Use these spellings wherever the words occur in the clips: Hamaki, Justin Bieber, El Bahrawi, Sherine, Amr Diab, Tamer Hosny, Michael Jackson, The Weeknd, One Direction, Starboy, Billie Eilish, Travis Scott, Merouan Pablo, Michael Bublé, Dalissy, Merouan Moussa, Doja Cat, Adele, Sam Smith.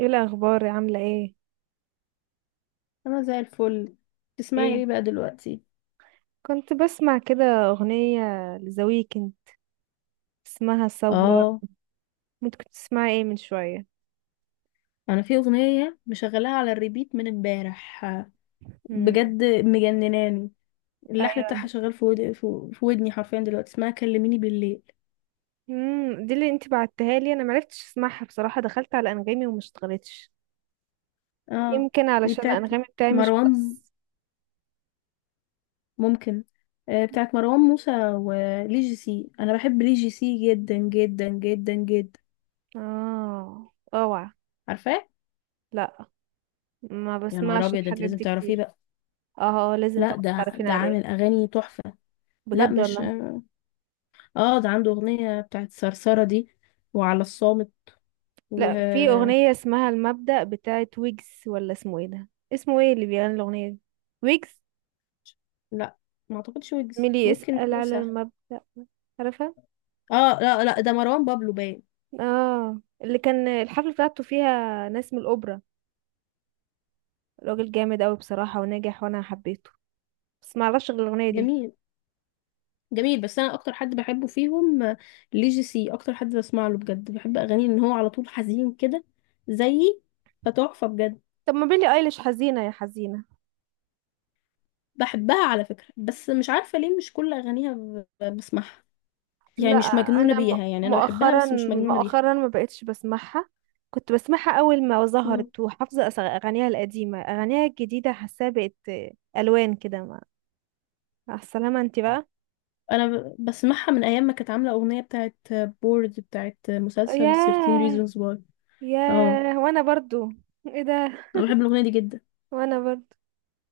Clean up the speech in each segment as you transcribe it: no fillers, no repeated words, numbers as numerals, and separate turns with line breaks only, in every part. ايه الاخبار عامله ايه؟
انا زي الفل. تسمعي ايه
ايه
بقى دلوقتي؟
كنت بسمع كده اغنيه لذا ويكند اسمها ساولا.
اه،
انت كنت تسمعي ايه من شويه؟
انا في اغنيه مشغلاها على الريبيت من امبارح،
امم
بجد مجنناني. اللحن بتاعها
ايوه.
شغال في في ودني حرفيا دلوقتي، اسمها كلميني بالليل.
دي اللي انت بعتها لي، انا معرفتش اسمعها بصراحه، دخلت على انغامي وما اشتغلتش،
اه،
يمكن
دي
علشان
بتاعت
انغامي بتاعي مش
مروان،
بس.
ممكن. آه، بتاعت مروان موسى ولي جي سي، انا بحب لي جي سي جدا جدا جدا جدا.
اه اوعى.
عارفاه؟
لا، ما
يا نهار
بسمعش
ابيض، ده انت
الحاجات
لازم
دي
تعرفيه
كتير.
بقى.
اه آه، لازم
لا،
تبقى
ده
تعرفين
ده
عليه.
عامل اغاني تحفه. لا
بجد
مش،
والله.
اه ده عنده اغنية بتاعت صرصرة دي، وعلى الصامت، و…
لا، في اغنيه اسمها المبدأ بتاعت ويجز، ولا اسمه ايه ده؟ اسمه ايه اللي بيغني الاغنيه دي؟ ويجز
لا ما اعتقدش ويجز،
ميلي
ممكن
اسأل على
موسى.
المبدأ. عارفة؟
اه لا لا، ده مروان بابلو باين.
اه، اللي كان الحفلة بتاعته فيها ناس من الأوبرا. راجل جامد أوي بصراحة وناجح وأنا حبيته، بس معرفش غير الأغنية دي.
جميل، جميل. بس انا اكتر حد بحبه فيهم، ليجي سي اكتر حد بسمع له بجد، بحب اغانيه ان هو على طول حزين كده، زيي. فتحفة بجد.
طب ما بيلي أيليش حزينة يا حزينة.
بحبها على فكرة، بس مش عارفة ليه مش كل اغانيها بسمعها. يعني
لا،
مش مجنونة
أنا
بيها، يعني انا بحبها
مؤخرا،
بس مش مجنونة
مؤخرا ما بقتش بسمعها. كنت بسمعها أول ما
بيها.
ظهرت، وحافظة أغانيها القديمة، أغانيها الجديدة حاساها بقت ألوان كده ما. مع السلامة انتي بقى.
انا بسمعها من ايام ما كانت عامله اغنيه بتاعت بورد، بتاعت مسلسل 13
ياه.
reasons why. اه،
ياه، وأنا برضو. ايه ده؟
انا بحب الاغنيه دي جدا.
وأنا برضو،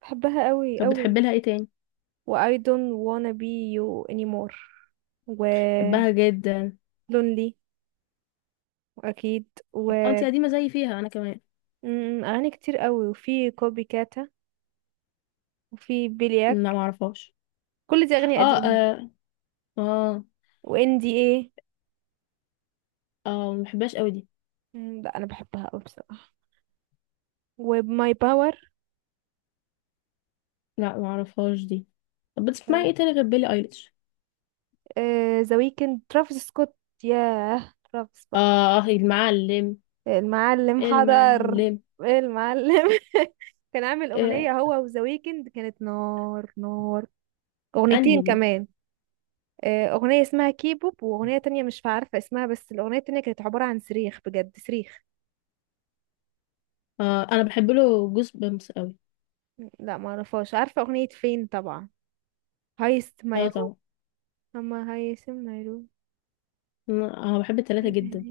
بحبها قوي
طب بتحب
قوي.
لها ايه تاني؟
و I don't wanna be you anymore، و
بحبها جدا.
lonely، واكيد، و
اه، انتي قديمه زي فيها انا كمان.
اغاني كتير قوي، وفي كوبي كاتا، وفي بيلياك،
لا، ما اعرفهاش.
كل دي اغاني
اه، اه.
قديمة.
اه
و NDA.
اه، ما بحبهاش قوي دي.
م، لا انا بحبها قوي بصراحة. و my power.
لا، ما اعرفهاش دي. طب بتسمعي ايه تاني غير بيلي ايليش؟
ذا ويكند، ترافيس سكوت. ياه، ترافيس
اه
بقى
آه، المعلم.
المعلم. حضر.
المعلم.
ايه المعلم كان عامل أغنية
آه.
هو وذا ويكند، كانت نار نار.
انهي
أغنيتين
دي؟
كمان آه، اغنيه اسمها كيبوب، واغنيه تانية مش عارفه اسمها، بس الاغنيه التانية كانت عباره عن صريخ، بجد صريخ.
اه، انا بحب له جوز بامس قوي.
لا، ما اعرفهاش. عارفه اغنيه فين طبعا، هايست
اه
مايروم.
طبعا.
اما هايست مايروم.
انا بحب التلاتة جدا،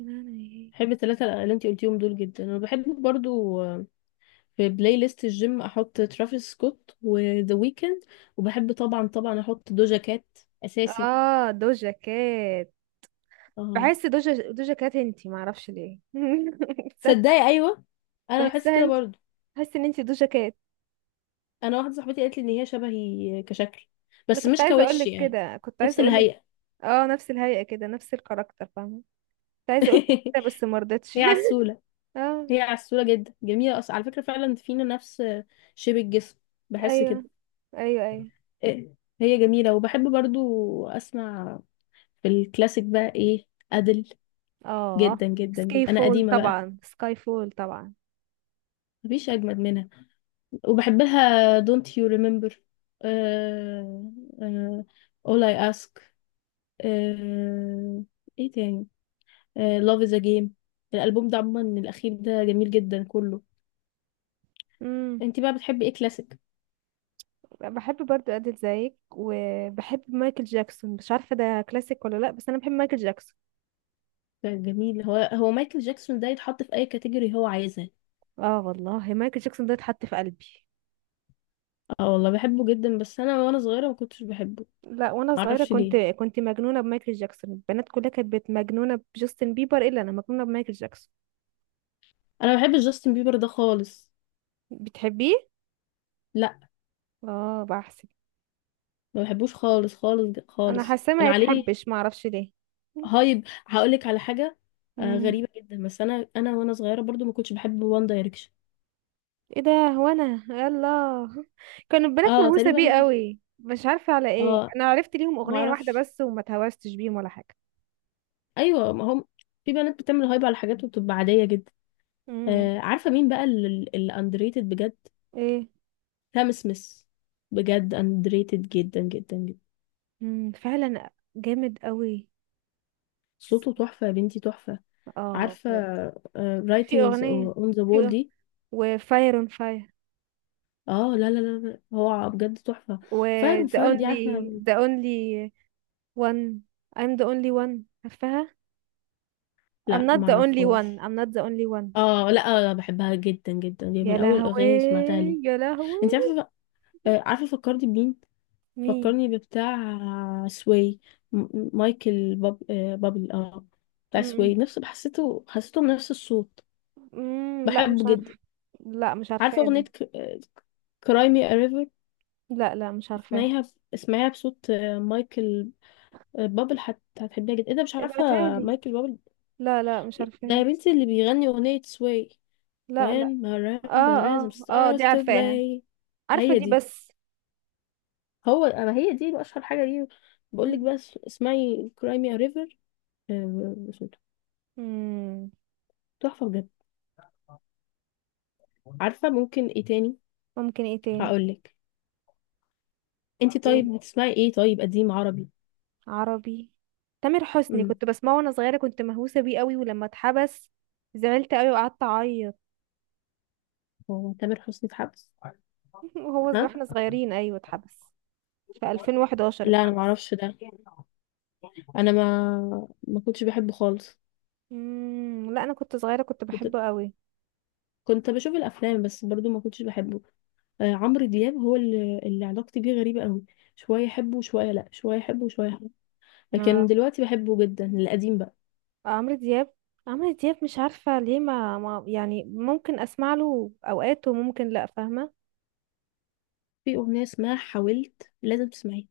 بحب الثلاثة اللي انتي قلتيهم دول جدا. انا بحب برضو، في بلاي ليست الجيم احط ترافيس سكوت وذا ويكند، وبحب طبعا طبعا احط دوجا كات اساسي.
اه، دوجا كات.
اه.
بحس دوجا كات انتي، ما اعرفش ليه صدمة.
صدقي ايوه، انا بحس
بحسها
كده
انتي،
برضو.
بحس ان انتي دوجا كات.
انا واحدة صاحبتي قالت لي ان هي شبهي كشكل،
انا
بس
كنت
مش
عايزه اقول
كوش
لك
يعني،
كده، كنت
نفس
عايزه اقول لك.
الهيئة.
اه نفس الهيئه كده، نفس الكاركتر، فاهمه؟ كنت عايزه اقول لك كده بس ما رضيتش
هي عسولة،
اه.
هي عسولة جدا، جميلة أصلا على فكرة. فعلا فينا نفس شبه الجسم، بحس
ايوه
كده.
ايوه ايوه.
إيه، هي جميلة. وبحب برضو أسمع في الكلاسيك بقى ايه، أدل،
اه
جدا جدا جدا،
سكاي
انا
فول
قديمة بقى.
طبعا، سكاي فول طبعا.
مفيش اجمد منها. وبحبها Don't You Remember، آه، آه، All I Ask، آه. ايه تاني؟ آه، Love is a Game. الالبوم ده عموما الاخير ده جميل جدا كله.
امم،
انت بقى بتحبي ايه كلاسيك؟
بحب برضو ادل زيك، وبحب مايكل جاكسون، مش عارفه ده كلاسيك ولا لا، بس انا بحب مايكل جاكسون.
جميل، هو هو مايكل جاكسون ده يتحط في اي كاتيجوري هو عايزها.
اه والله، مايكل جاكسون ده اتحط في قلبي.
اه والله بحبه جدا، بس انا وانا صغيره ما كنتش بحبه،
لا، وانا صغيره
معرفش
كنت
ليه.
كنت مجنونه بمايكل جاكسون، البنات كلها كانت مجنونه بجاستن بيبر، الا انا مجنونه بمايكل جاكسون.
انا ما بحبش جاستن بيبر ده خالص.
بتحبيه؟
لا،
اه، بحسب.
ما بحبوش خالص خالص
انا
خالص،
حاسه
كان
ما
عليه
يتحبش، ما اعرفش ليه.
هايب. هقولك على حاجة، آه
مم.
غريبة جدا، بس انا وانا صغيرة برضو ما كنتش بحب وان دايركشن.
ايه ده؟ هو انا يلا كان البنات
اه،
مهووسه بيه
تقريبا.
قوي، مش عارفه على ايه،
اه،
انا عرفت ليهم
ما
اغنيه واحده
اعرفش.
بس وما اتهوستش بيهم ولا حاجه.
ايوه، ما هم في بنات بتعمل هايب على حاجات وبتبقى عادية جدا.
امم.
آه، عارفة مين بقى اللي اندريتد بجد؟
ايه؟
سام سميث، بجد اندريتد جدا جدا جدا.
امم، فعلا. جامد قوي.
صوته تحفة يا بنتي، تحفة.
اه
عارفة
بجد. في
رايتنجز
اغنيه،
اون ذا وول
في أغ-
دي؟
وفاير اون فاير،
اه لا لا لا لا، هو بجد تحفة.
و
فاير
the
وفاير دي
only
عارفة؟
one. I'm the only one، عارفاها؟ I'm
لا
not the only one،
معرفهاش.
I'm not the only one.
اه لا، بحبها جدا جدا، دي
يا
من اول
لهوي،
الاغاني اللي سمعتها لي.
يا لهوي.
انت عارفه، عارفه فكرني بمين؟
مين؟
فكرني بتاع سوي، مايكل بابل. اه، بتاع
امم.
سوي، نفس حسيته، حسيته نفس الصوت.
أمم، لا
بحبه
مش
جدا.
عارفه. لا مش عارفاه
عارفه
ده.
اغنيه كراي مي ريفر؟
لا لا، مش عارفاها.
اسمعيها، اسمعيها بصوت مايكل بابل، هتحبيها جدا. ايه ده مش عارفه؟
ابعتها لي.
مايكل بابل،
لا لا، مش
ده يا
عارفاها.
بنتي اللي بيغني اغنيه سوي،
لا لا.
When
اه
Marimba
اه اه، دي
stars to
عارفاها.
play.
عارفة
هي
دي
دي،
بس.
هو اما هي دي اشهر حاجه ليه. بقول لك بس اسمعي كرايمي ريفر،
مم.
تحفه بجد. عارفه ممكن ايه تاني؟
ممكن ايه تاني؟
هقول لك. انت
ايه
طيب بتسمعي ايه طيب قديم عربي؟
عربي؟ تامر حسني
امم.
كنت بسمعه وانا صغيرة، كنت مهووسة بيه قوي، ولما اتحبس زعلت قوي وقعدت اعيط
هو تامر حسني في حبس؟
وهو
ها؟
واحنا صغيرين، ايوه اتحبس. في 2011
لا، انا ما
اتحبس.
اعرفش ده، انا ما كنتش بحبه خالص.
مم. لا انا كنت صغيرة كنت
كنت
بحبه قوي.
كنت بشوف الافلام، بس برضو ما كنتش بحبه. آه، عمرو دياب هو اللي علاقتي بيه غريبه قوي، شويه احبه وشويه لا، شويه احبه وشويه،
اه،
لكن دلوقتي بحبه جدا، القديم بقى.
عمرو دياب. عمرو دياب مش عارفة ليه، ما يعني ممكن أسمع له أوقات وممكن لأ، فاهمة؟
في أغنية اسمها حاولت لازم تسمعيها،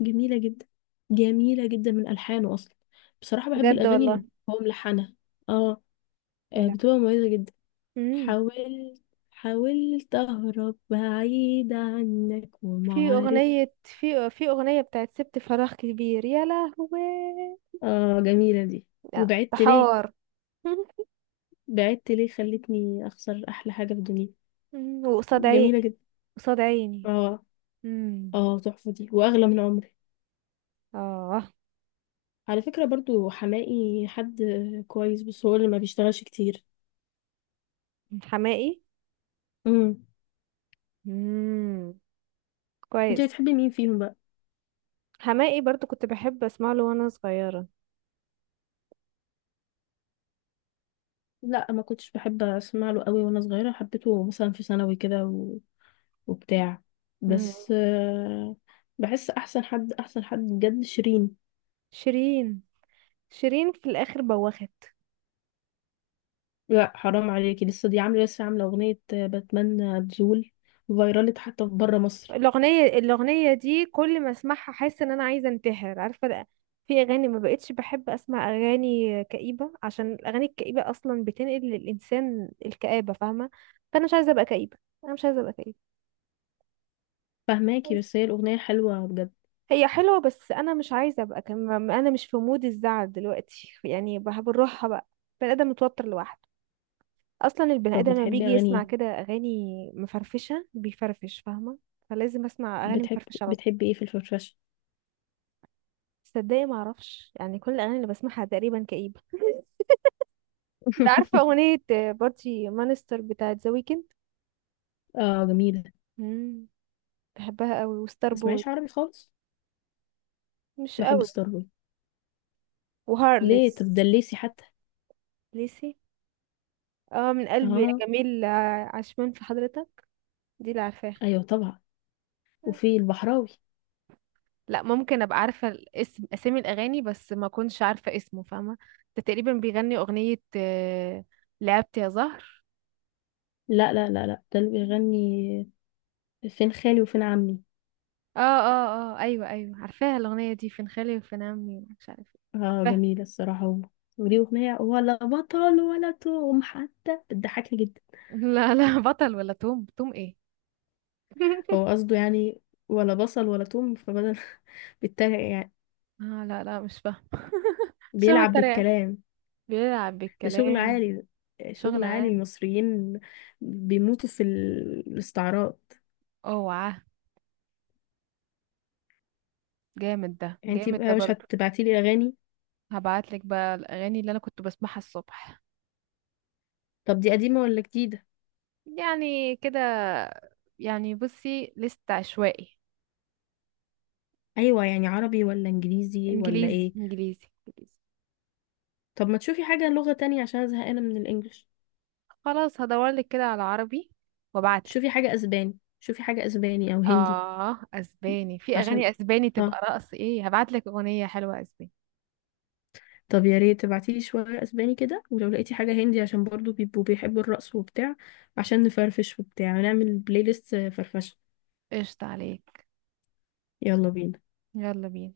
جميلة جدا، جميلة جدا من ألحانه أصلا. بصراحة بحب
بجد
الأغاني
والله.
اللي هو ملحنها، اه،
يا لهوي.
بتبقى مميزة جدا.
امم.
حاولت، حاولت أهرب بعيد عنك وما
في
عرفت.
أغنية في في أغنية بتاعت سبت فراغ كبير. يا لهوي.
اه، جميلة دي.
لا، ده
وبعدت ليه،
حوار
بعدت ليه خلتني أخسر أحلى حاجة في الدنيا.
مم. وقصاد عيني،
جميلة جدا.
قصاد عيني.
اه
امم.
اه، تحفة دي، وأغلى من عمري.
اه.
على فكرة برضو حماقي حد كويس، بس هو اللي ما بيشتغلش كتير.
حماقي.
امم.
امم.
انت
كويس.
بتحبي مين فيهم بقى؟
حماقي برضو كنت بحب أسمع له وأنا صغيرة.
لا، ما كنتش بحب اسمع له قوي وانا صغيرة، حبيته مثلا في ثانوي كده وبتاع،
مم.
بس بحس احسن حد، احسن حد بجد شيرين.
شيرين. شيرين في الآخر بوخت.
لا حرام عليكي، لسه دي عامله، لسه عامله اغنيه بتمنى تزول، فايرالت حتى في بره مصر.
الأغنية الأغنية دي كل ما أسمعها أحس إن أنا عايزة أنتحر، عارفة لأ. في أغاني ما بقتش بحب أسمع أغاني كئيبة، عشان الأغاني الكئيبة أصلا بتنقل للإنسان الكآبة، فاهمة؟ فأنا مش عايزة أبقى كئيبة، أنا مش عايزة أبقى كئيبة.
فهماكي، بس هي الاغنيه حلوه بجد.
هي حلوة بس أنا مش عايزة أبقى أنا مش في مود الزعل دلوقتي، يعني بنروحها بقى. البني آدم متوتر لوحده أصلا، البني
طب
آدم لما
بتحبي
بيجي
اغاني
يسمع
ايه؟
كده أغاني مفرفشة بيفرفش، فاهمة؟ فلازم أسمع أغاني
بتحب،
مفرفشة على طول.
بتحبي ايه في الفرفشه؟
تصدقي ما اعرفش، يعني كل الاغاني اللي بسمعها تقريبا كئيبه. انت عارفه اغنيه بارتي مانستر بتاعت ذا ويكند؟
اه جميله.
امم، بحبها قوي. وستار بوي.
تسمعيش عربي خالص.
مش
بحب
قوي.
ستار بوي. ليه طب
وهارلس.
دليسي حتى.
ليسي. اه، من قلبي
اه.
يا جميل، عشمان في حضرتك. دي اللي عارفاها.
ايوه طبعا. وفي البحراوي.
لا، ممكن ابقى عارفه الاسم، اسامي الاغاني بس ما كنتش عارفه اسمه، فاهمه؟ ده تقريبا بيغني اغنيه آه، لعبت يا زهر.
لا لا لا لا، ده اللي بيغني فين خالي وفين عمي.
اه اه اه ايوه ايوه عارفاها الاغنيه دي، فين خالي وفين عمي، مش عارفه إيه.
اه
عارفاها.
جميلة الصراحة هو. وليه أغنية ولا بطل ولا توم حتى بتضحكني جدا.
لا لا، بطل ولا توم، توم ايه
هو قصده يعني ولا بصل ولا توم فبدل، بيتريق يعني،
آه لا لا، مش فاهم. شغل
بيلعب
الطريقة،
بالكلام.
بيلعب
ده شغل
بالكلام.
عالي ده،
شغل
شغل عالي
عام.
المصريين، بيموتوا في الاستعراض.
اوعى، جامد ده،
يعني انتي
جامد ده
بقى مش
برضو.
هتبعتيلي أغاني؟
هبعتلك بقى الأغاني اللي أنا كنت بسمعها الصبح.
طب دي قديمة ولا جديدة؟
يعني كده، يعني بصي لست عشوائي.
ايوه، يعني عربي ولا انجليزي ولا
إنجليزي
ايه؟
إنجليزي إنجليزي.
طب ما تشوفي حاجة لغة تانية، عشان أنا زهقانة من الانجليش.
خلاص هدورلك كده على عربي وابعتلك.
شوفي حاجة اسباني، شوفي حاجة اسباني او هندي
آه أسباني، في
عشان،
أغاني أسباني تبقى
اه،
رقص إيه، هبعتلك أغنية حلوة أسباني.
طب يا ريت تبعتيلي شوية اسباني كده، ولو لقيتي حاجة هندي عشان برضو بيبقوا بيحبوا الرقص وبتاع، عشان نفرفش وبتاع ونعمل بلاي ليست فرفشة.
قشطة عليك.
يلا بينا.
يلا بينا.